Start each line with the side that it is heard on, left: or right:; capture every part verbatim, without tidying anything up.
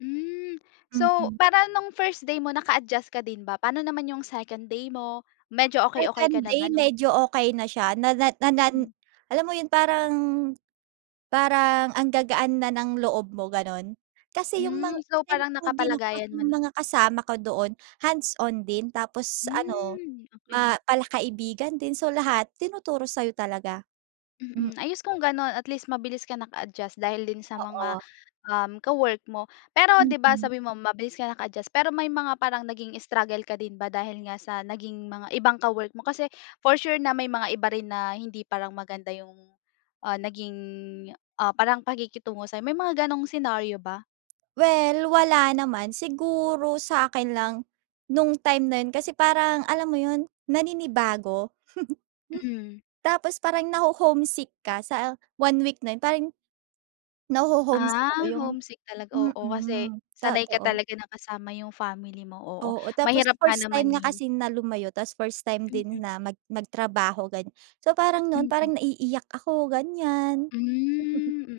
left: Hmm. So,
right: Mm.
left: parang noong first day mo naka-adjust ka din ba? Pano naman yung second day mo, medyo okey okey
right: Second
left: ka na
right: day,
left: banung
right: medyo okey na siya na na nan
left: Mm.
right: alam mo 'yon, parang parang ang gagaan na ng loob mo, ganon. Kasi yung mga
left: Hmm, so parang
right: thankful din ako kasi
left: nakapalagayan mo
right: 'yung
left: na
right: mga kasama ko doon, hands-on din tapos ano
left: Hmm, okey.
right: ma palakaibigan din so lahat tinuturo sa'yo talaga. Mm.
left: Mm. Ayos kung ganon, at least mabilis kang naka-adjust dahil din sa mga,
right: Oo.
left: um, ka-work mo. Pero 'di ba
right: Mm.
left: sabi mo mabilis kang naka-adjust, pero may mga parang naging struggle ka din ba dahil nga sa naging mga ibang mga ka-work mo? Kasi, for sure, na may mga iba rin na hindi parang maganda yung, ah, naging, ah, parang pakikitungo sa'yo? May mga ganong senaryo ba?
right: Well, wala naman. Siguro sa akin lang no'ng time na 'yon kasi parang alam mo 'yon, naninibago.
left: Mm.
right: Tapos parang naho-homesick ka sa one week na 'yon, parang naho-homesick
left: Ah,
right: ako, yung
left: homesick talaga. Oo, kasi
right: mm.
left: sanay ka
right: Totoo.
left: talaga na kasama yung family mo. Oo,
right: Oo, tapos
left: mahirap nga
right: first
left: naman
right: time nga
left: 'yon.
right: kasi na lumayo, tas first time din
left: Mm.
right: na mag magtrabaho ganyan. So parang noon
left: Mm.
right: parang naiiyak ako, ganyan.
left: Hmm. Mm.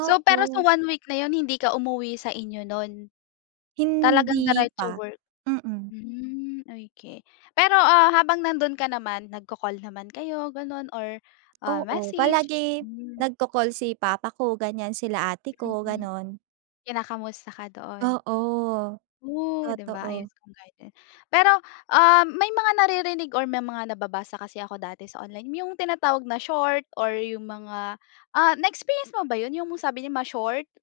left: So, pero sa
right: Oo.
left: one-week na 'yon hindi ka umuwi sa inyo no'n? Talagang
right: Hindi
left: diretso
right: pa.
left: work?
right: Mm.
left: Hmm. Okey. Pero ah, habang nandoon ka naman nagko-call naman kayo, ganon, or ah,
right: Oo,
left: message?
right: palagi
left: Hmm.
right: nagko-call si papa ko ganyan sila ate ko,
left: Mm.
right: ganon.
left: Kinakamusta ka doon?
right: Oo,
left: Ooh di ba? Ayos
right: totoo.
left: kung. [unintelligible] Pero ah, may mga naririnig or may mga nababasa kasi ako dati sa online, yung tinatawag na short or yung mga ah na experience mo ba 'yon, yung sabi niya ma-short?